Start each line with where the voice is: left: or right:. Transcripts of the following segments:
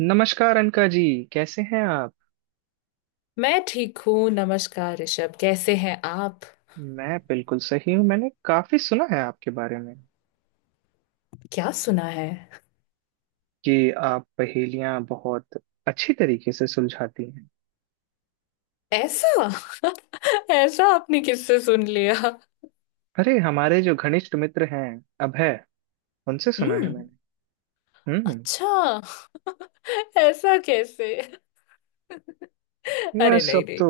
right: नमस्कार अनका जी। कैसे हैं आप?
left: मैं ठीक हूँ। नमस्कार ऋषभ, कैसे हैं आप?
right: मैं बिल्कुल सही हूँ। मैंने काफी सुना है आपके बारे में,
left: क्या सुना है?
right: कि आप पहेलियां बहुत अच्छी तरीके से सुलझाती हैं।
left: ऐसा? ऐसा आपने किससे सुन लिया?
right: अरे, हमारे जो घनिष्ठ मित्र हैं अभय, उनसे सुना है
left: हम्म।
right: मैंने। हम्म।
left: अच्छा। ऐसा कैसे?
right: मैं
left: अरे नहीं
right: सब
left: नहीं।
right: तो,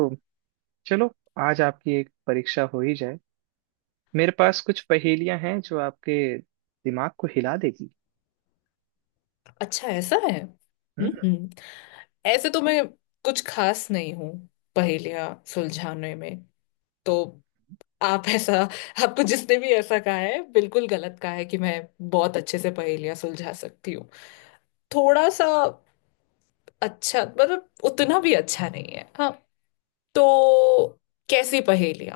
right: चलो, आज आपकी एक परीक्षा हो ही जाए। मेरे पास कुछ पहेलियां हैं जो आपके दिमाग को हिला देगी।
left: अच्छा ऐसा है।
right: हम्म।
left: ऐसे तो मैं कुछ खास नहीं हूँ पहेलियाँ सुलझाने में। तो आप ऐसा आपको जिसने भी ऐसा कहा है बिल्कुल गलत कहा है कि मैं बहुत अच्छे से पहेलियाँ सुलझा सकती हूँ। थोड़ा सा। अच्छा मतलब उतना भी अच्छा नहीं है, हाँ। तो कैसी पहेलियां?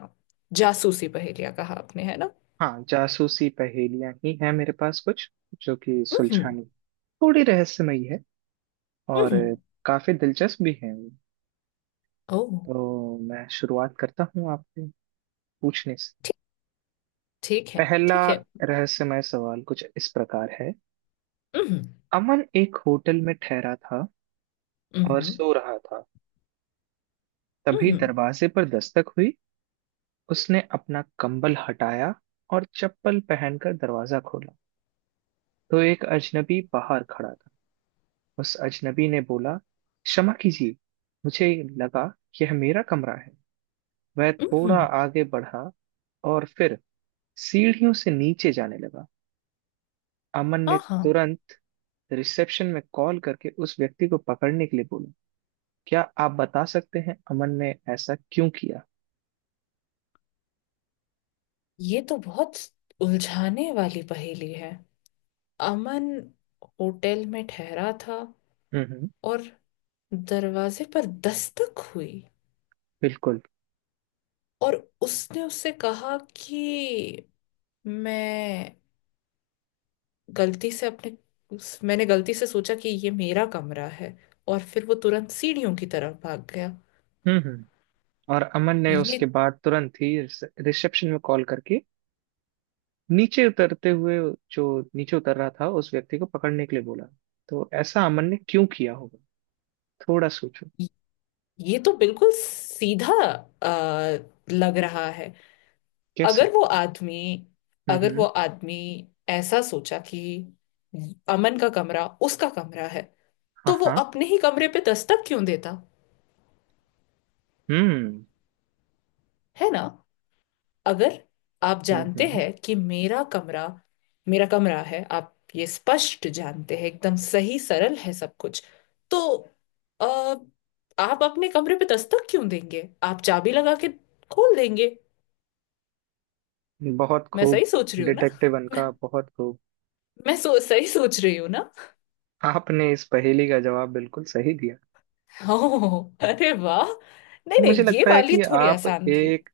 left: जासूसी पहेलियां कहा आपने, है ना?
right: हाँ, जासूसी पहेलियां ही हैं मेरे पास कुछ, जो कि
left: हम्म।
right: सुलझानी थोड़ी रहस्यमयी है, और
left: हम्म।
right: काफी दिलचस्प भी है।
left: ओह।
right: तो मैं शुरुआत करता हूँ आपसे पूछने से।
left: ठीक। ठीक है।
right: पहला
left: ठीक है।
right: रहस्यमय सवाल कुछ इस प्रकार है।
left: हम्म।
right: अमन एक होटल में ठहरा था और
left: हम्म।
right: सो रहा था, तभी
left: हम्म।
right: दरवाजे पर दस्तक हुई। उसने अपना कंबल हटाया और चप्पल पहनकर दरवाजा खोला, तो एक अजनबी बाहर खड़ा था। उस अजनबी ने बोला, क्षमा कीजिए, मुझे लगा यह मेरा कमरा है। वह थोड़ा
left: हम्म।
right: आगे बढ़ा और फिर सीढ़ियों से नीचे जाने लगा। अमन ने
left: हाँ।
right: तुरंत रिसेप्शन में कॉल करके उस व्यक्ति को पकड़ने के लिए बोला। क्या आप बता सकते हैं अमन ने ऐसा क्यों किया?
left: ये तो बहुत उलझाने वाली पहेली है। अमन होटल में ठहरा था
right: हम्म।
left: और दरवाजे पर दस्तक हुई।
right: बिल्कुल।
left: और उसने उससे कहा कि मैं गलती से मैंने गलती से सोचा कि ये मेरा कमरा है। और फिर वो तुरंत सीढ़ियों की तरफ भाग गया।
right: हम्म हम्म और अमन ने उसके
left: ये...
right: बाद तुरंत ही रिसेप्शन में कॉल करके, नीचे उतरते हुए जो नीचे उतर रहा था उस व्यक्ति को पकड़ने के लिए बोला। तो ऐसा अमन ने क्यों किया होगा? थोड़ा सोचो।
left: ये तो बिल्कुल सीधा आ, लग रहा है। अगर
right: कैसे?
left: वो आदमी अगर वो
right: हम्म।
left: आदमी ऐसा सोचा कि अमन का कमरा उसका कमरा है,
right: हाँ
left: तो वो
right: हाँ।
left: अपने ही कमरे पे दस्तक क्यों देता?
right: हम्म
left: है ना? अगर आप
right: हम्म।
left: जानते
right: हम्म।
left: हैं कि मेरा कमरा है, आप ये स्पष्ट जानते हैं, एकदम सही, सरल है सब कुछ। तो अ, आप अपने कमरे पे दस्तक क्यों देंगे? आप चाबी लगा के खोल देंगे।
right: बहुत
left: मैं
right: खूब,
left: सही सोच रही हूँ ना?
right: डिटेक्टिव
left: मैं,
right: अनका, बहुत खूब।
left: मैं सही सोच रही हूँ ना?
right: आपने इस पहेली का जवाब बिल्कुल सही दिया।
left: ओह, अरे वाह! नहीं नहीं,
right: मुझे
left: ये
right: लगता है
left: वाली
right: कि
left: थोड़ी
right: आप
left: आसान थी।
right: एक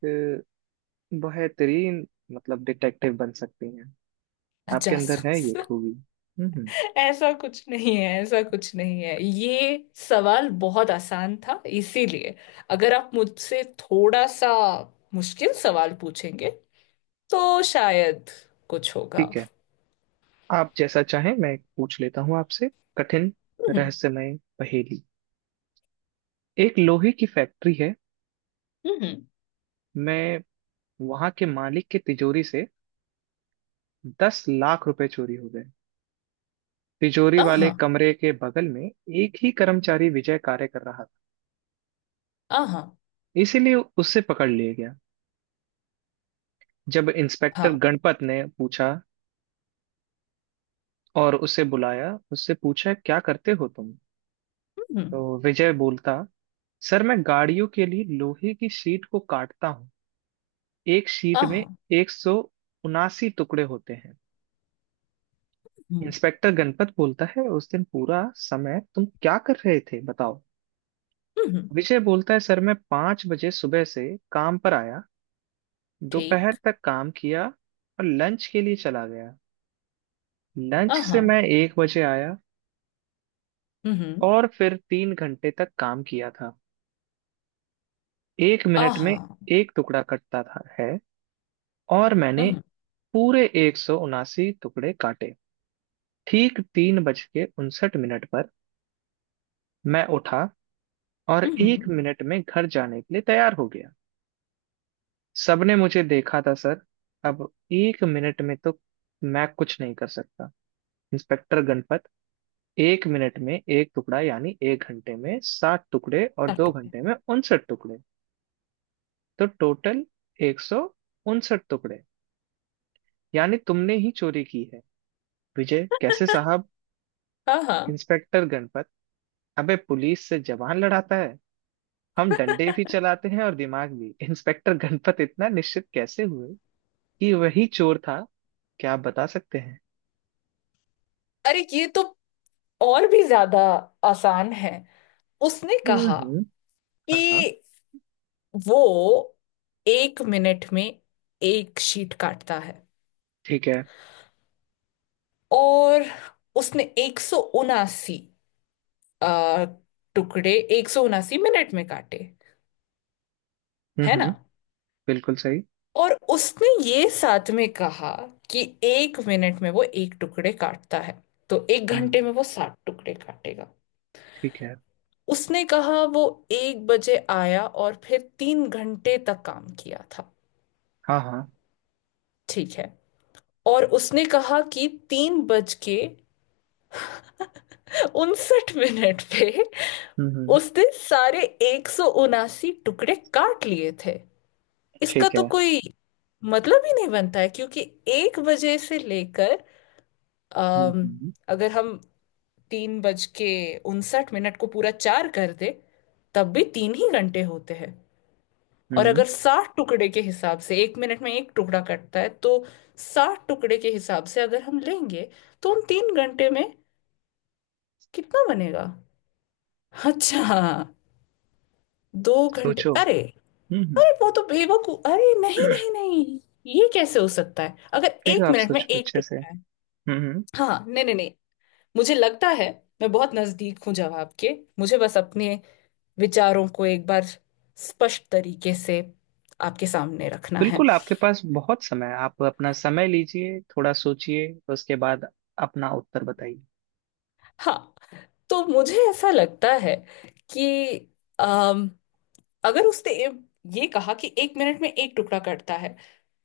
right: बेहतरीन, मतलब डिटेक्टिव बन सकती हैं। आपके
left: अच्छा।
right: अंदर है ये खूबी। हम्म।
left: ऐसा कुछ नहीं है, ऐसा कुछ नहीं है, ये सवाल बहुत आसान था इसीलिए। अगर आप मुझसे थोड़ा सा मुश्किल सवाल पूछेंगे तो शायद कुछ होगा।
right: ठीक है। आप जैसा चाहें, मैं पूछ लेता हूँ आपसे कठिन
left: हम्म।
right: रहस्यमय पहेली। एक लोहे की फैक्ट्री है।
left: हम्म।
right: मैं वहां के मालिक की तिजोरी से 10 लाख रुपए चोरी हो गए। तिजोरी वाले
left: आहा।
right: कमरे के बगल में एक ही कर्मचारी विजय कार्य कर रहा
left: आहा।
right: था, इसीलिए उससे पकड़ लिया गया। जब इंस्पेक्टर
left: हाँ।
right: गणपत ने पूछा और उसे बुलाया, उससे पूछा, क्या करते हो तुम?
left: हम्म।
right: तो विजय बोलता, सर मैं गाड़ियों के लिए लोहे की शीट को काटता हूँ। एक शीट में
left: आहा।
right: 179 टुकड़े होते हैं।
left: हम्म।
right: इंस्पेक्टर गणपत बोलता है, उस दिन पूरा समय तुम क्या कर रहे थे, बताओ।
left: हम्म।
right: विजय बोलता है, सर मैं 5 बजे सुबह से काम पर आया, दोपहर
left: ठीक।
right: तक काम किया, और लंच के लिए चला गया। लंच
left: आहा।
right: से मैं 1 बजे आया,
left: हम्म।
right: और फिर 3 घंटे तक काम किया था। एक मिनट में
left: आहा।
right: एक टुकड़ा कटता था है, और मैंने
left: हम्म।
right: पूरे 179 टुकड़े काटे। ठीक 3:59 पर मैं उठा, और एक
left: हम्म।
right: मिनट में घर जाने के लिए तैयार हो गया। सबने मुझे देखा था सर। अब एक मिनट में तो मैं कुछ नहीं कर सकता। इंस्पेक्टर गणपत, एक मिनट में एक टुकड़ा, यानी एक घंटे में 7 टुकड़े, और दो
left: काटो।
right: घंटे में 59 टुकड़े। तो टोटल 159 टुकड़े, यानी तुमने ही चोरी की है। विजय, कैसे साहब?
left: आहा।
right: इंस्पेक्टर गणपत, अबे पुलिस से जबान लड़ाता है, हम डंडे भी चलाते हैं और दिमाग भी। इंस्पेक्टर गणपत इतना निश्चित कैसे हुए कि वही चोर था? क्या आप बता सकते हैं?
left: अरे, ये तो और भी ज्यादा आसान है। उसने कहा
right: हम्म। हाँ हाँ।
left: कि वो एक मिनट में एक शीट काटता है।
right: ठीक है।
left: और उसने 179 टुकड़े 179 मिनट में काटे, है ना?
right: हम्म। बिल्कुल सही।
left: और उसने ये साथ में कहा कि एक मिनट में वो एक टुकड़े काटता है, तो एक घंटे
right: हम्म।
left: में वो 60 टुकड़े काटेगा।
right: ठीक है।
left: उसने कहा वो 1 बजे आया और फिर 3 घंटे तक काम किया था।
right: हाँ हाँ।
left: ठीक है। और उसने कहा कि तीन बज के 59 मिनट पे
right: हम्म।
left: उसने सारे 179 टुकड़े काट लिए थे। इसका
right: ठीक
left: तो
right: है।
left: कोई मतलब ही नहीं बनता है क्योंकि एक बजे से लेकर अम,
right: हम्म।
left: अगर हम तीन बज के उनसठ मिनट को पूरा चार कर दे, तब भी तीन ही घंटे होते हैं। और
right: हम्म,
left: अगर साठ टुकड़े के हिसाब से एक मिनट में एक टुकड़ा कटता है, तो साठ टुकड़े के हिसाब से अगर हम लेंगे, तो उन तीन घंटे में कितना बनेगा? अच्छा, 2 घंटे।
right: सोचो।
left: अरे,
right: हम्म।
left: अरे वो तो बेवकूफ, अरे नहीं नहीं नहीं, ये कैसे हो सकता है अगर
right: फिर
left: एक
right: आप
left: मिनट में
right: सोचो
left: एक
right: अच्छे से।
left: टुकड़ा है?
right: हम्म।
left: हाँ नहीं नहीं नहीं, मुझे लगता है मैं बहुत नजदीक हूँ जवाब के। मुझे बस अपने विचारों को एक बार स्पष्ट तरीके से आपके सामने रखना है।
right: बिल्कुल, आपके पास बहुत समय है। आप अपना समय लीजिए, थोड़ा सोचिए, उसके बाद अपना उत्तर बताइए।
left: हाँ। तो मुझे ऐसा लगता है कि अगर उसने ये कहा कि एक मिनट में एक टुकड़ा कटता है,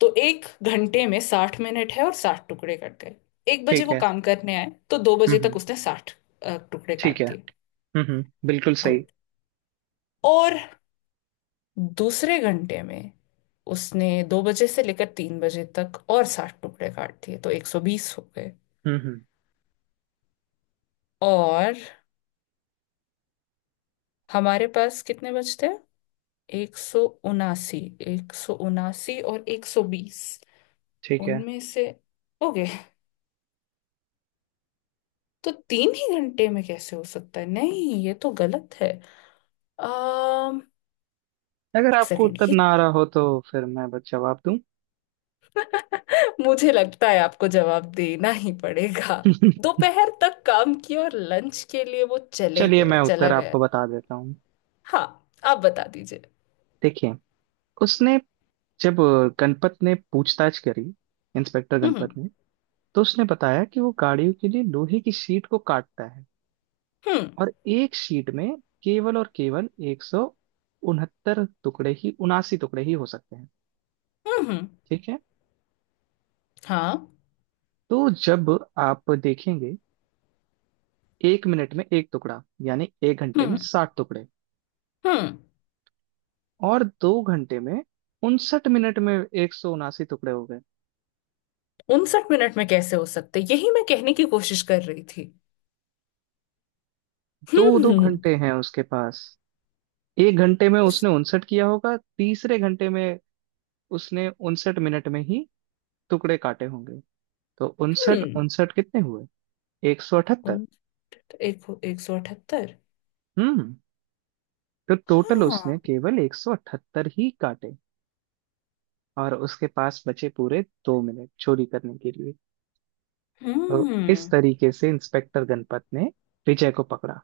left: तो एक घंटे में 60 मिनट है और 60 टुकड़े कट गए। 1 बजे
right: ठीक
left: वो
right: है।
left: काम करने आए तो दो बजे तक
right: हम्म।
left: उसने 60 टुकड़े
right: ठीक
left: काट
right: है।
left: दिए।
right: बिल्कुल
left: गुड।
right: सही।
left: और दूसरे घंटे में उसने 2 बजे से लेकर 3 बजे तक और साठ टुकड़े काट दिए, तो 120 हो गए।
right: हम्म।
left: और हमारे पास कितने बचते हैं? 179। एक सौ उनासी और 120
right: ठीक है।
left: उनमें से हो गए, तो तीन ही घंटे में कैसे हो सकता है? नहीं, ये तो गलत है। अम
right: अगर
left: एक
right: आपको
left: सेकेंड।
right: उत्तर
left: ये
right: ना आ रहा हो, तो फिर मैं बस जवाब दूं?
left: तो मुझे लगता है आपको जवाब देना ही पड़ेगा। दोपहर तक काम किया और लंच के लिए वो चले
right: चलिए, मैं
left: गए चला
right: उत्तर
left: गया।
right: आपको बता देता हूँ।
left: हाँ, आप बता दीजिए।
right: देखिए, उसने जब गणपत ने पूछताछ करी, इंस्पेक्टर
left: हम्म।
right: गणपत ने, तो उसने बताया कि वो गाड़ियों के लिए लोहे की शीट को काटता है।
left: हम्म।
right: और एक शीट में केवल और केवल एक सौ उनहत्तर टुकड़े ही, उनासी टुकड़े ही हो सकते हैं।
left: हम्म। हम्म।
right: ठीक है।
left: हाँ।
right: तो जब आप देखेंगे, एक मिनट में एक टुकड़ा, यानी एक घंटे में
left: हम्म।
right: 60 टुकड़े।
left: हम्म।
right: और दो घंटे में, 59 मिनट में, 179 टुकड़े हो गए।
left: उनसठ मिनट में कैसे हो सकते, यही मैं कहने की कोशिश कर रही थी।
right: दो दो
left: हम्म।
right: घंटे हैं उसके पास, एक घंटे में
left: उस...
right: उसने उनसठ किया होगा, तीसरे घंटे में उसने 59 मिनट में ही टुकड़े काटे होंगे। तो उनसठ
left: हम्म।
right: उनसठ कितने हुए? 178।
left: उन... एक एक सौ अठहत्तर।
right: हम्म। तो टोटल
left: हाँ।
right: उसने केवल 178 ही काटे, और उसके पास बचे पूरे 2 मिनट चोरी करने के लिए। तो इस
left: हम्म।
right: तरीके से इंस्पेक्टर गणपत ने विजय को पकड़ा।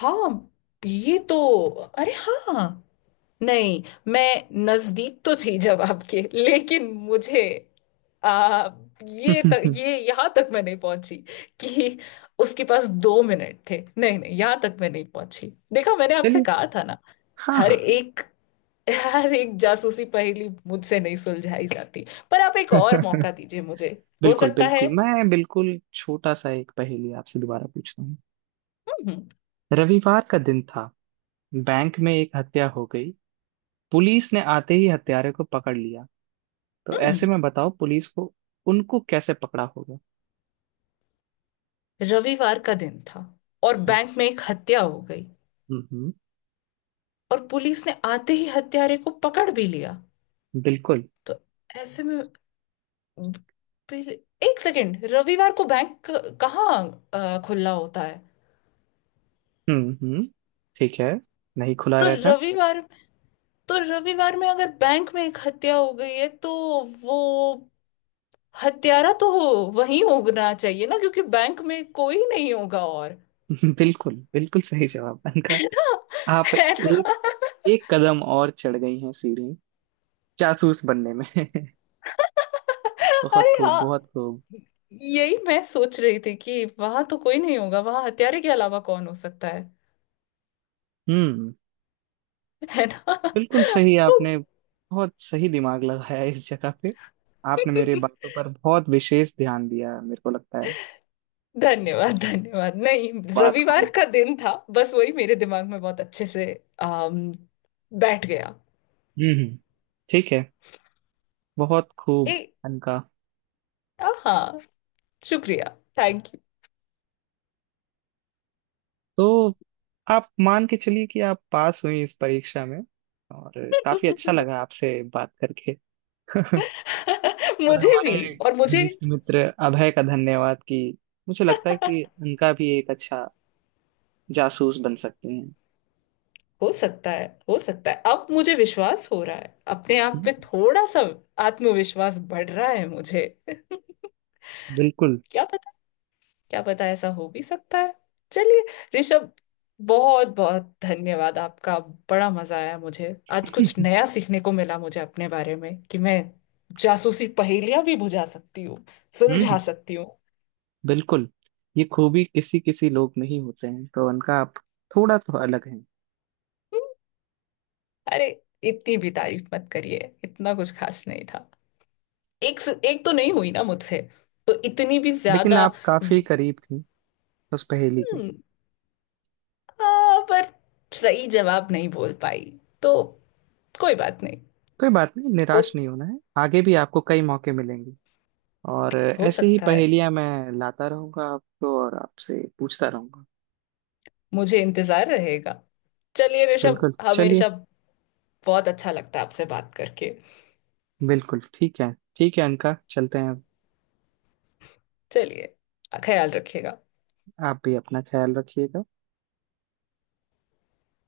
left: हाँ, ये तो... अरे हाँ। नहीं, मैं नजदीक तो थी जवाब के लेकिन मुझे आ, ये तक
right: चलिए।
left: ये यहाँ तक मैं नहीं पहुंची। कि उसके पास 2 मिनट थे। नहीं नहीं, यहाँ तक मैं नहीं पहुंची। देखा, मैंने आपसे कहा था ना?
right: हाँ
left: हर
right: हाँ।
left: एक हर एक जासूसी पहेली मुझसे नहीं सुलझाई जाती। पर आप एक और मौका दीजिए मुझे। हो
right: बिल्कुल
left: सकता है।
right: बिल्कुल, मैं बिल्कुल छोटा सा एक पहेली आपसे दोबारा पूछता हूँ।
left: हम्म।
right: रविवार का दिन था। बैंक में एक हत्या हो गई। पुलिस ने आते ही हत्यारे को पकड़ लिया। तो
left: हम्म।
right: ऐसे
left: हम्म।
right: में बताओ, पुलिस को, उनको कैसे पकड़ा होगा?
left: रविवार का दिन था और बैंक में एक हत्या हो गई,
right: हम्म।
left: और पुलिस ने आते ही हत्यारे को पकड़ भी लिया।
right: बिल्कुल।
left: तो ऐसे में पहले- एक सेकेंड, रविवार को बैंक कहाँ खुला होता है?
right: हम्म। ठीक है। नहीं खुला
left: तो
right: रहता।
left: रविवार तो रविवार में अगर बैंक में एक हत्या हो गई है, तो वो हत्यारा तो वहीं होना चाहिए ना, क्योंकि बैंक में कोई नहीं होगा। और
right: बिल्कुल बिल्कुल सही जवाब अनका। आप
left: है
right: एक,
left: ना?
right: एक कदम और चढ़ गई हैं सीढ़ी, जासूस बनने में। बहुत
left: अरे
right: खूब, बहुत
left: हाँ,
right: खूब।
left: यही मैं सोच रही थी कि वहां तो कोई नहीं होगा, वहां हत्यारे के अलावा कौन हो सकता है?
right: हम्म।
left: है ना?
right: बिल्कुल सही, आपने बहुत सही दिमाग लगाया इस जगह पे। आपने मेरे बातों पर बहुत विशेष ध्यान दिया, मेरे को लगता है,
left: धन्यवाद धन्यवाद! नहीं,
right: बात को।
left: रविवार का दिन था, बस वही मेरे दिमाग में बहुत अच्छे से आम, बैठ गया।
right: हम्म। ठीक है। बहुत
left: ए
right: खूब अनका।
left: हाँ। शुक्रिया। Thank you.
right: तो आप मान के चलिए कि आप पास हुई इस परीक्षा में। और काफी अच्छा लगा आपसे बात करके। और
left: मुझे भी।
right: हमारे
left: और मुझे
right: घनिष्ठ मित्र अभय का धन्यवाद, कि मुझे लगता है कि उनका भी एक अच्छा जासूस बन सकते हैं।
left: हो सकता है, हो सकता है अब मुझे विश्वास हो रहा है अपने आप
right: हम्म।
left: पे। थोड़ा सा आत्मविश्वास बढ़ रहा है मुझे।
right: बिल्कुल।
left: क्या पता, क्या पता ऐसा हो भी सकता है। चलिए ऋषभ, बहुत बहुत धन्यवाद आपका। बड़ा मजा आया मुझे। आज कुछ नया सीखने को मिला मुझे अपने बारे में, कि मैं जासूसी पहेलियां भी बुझा सकती हूँ
right: हम्म
left: सुलझा सकती हूँ।
right: बिल्कुल, ये खूबी किसी किसी लोग में ही होते हैं, तो उनका, आप थोड़ा तो अलग हैं।
left: हम्म। अरे, इतनी भी तारीफ मत करिए, इतना कुछ खास नहीं था। एक तो नहीं हुई ना मुझसे, तो इतनी भी
right: लेकिन
left: ज्यादा...
right: आप काफी
left: हम्म।
right: करीब थी उस पहेली के।
left: पर सही जवाब नहीं बोल पाई, तो कोई बात नहीं।
right: कोई बात नहीं,
left: हो
right: निराश नहीं होना है, आगे भी आपको कई मौके मिलेंगे। और
left: हो
right: ऐसे ही
left: सकता है।
right: पहेलियां मैं लाता रहूंगा आपको, और आपसे पूछता रहूंगा।
left: मुझे इंतजार रहेगा। चलिए ऋषभ,
right: बिल्कुल, चलिए।
left: हमेशा बहुत अच्छा लगता है आपसे बात करके।
right: बिल्कुल, ठीक है, ठीक है अनका, चलते हैं।
left: चलिए, ख्याल रखिएगा।
right: आप भी अपना ख्याल रखिएगा।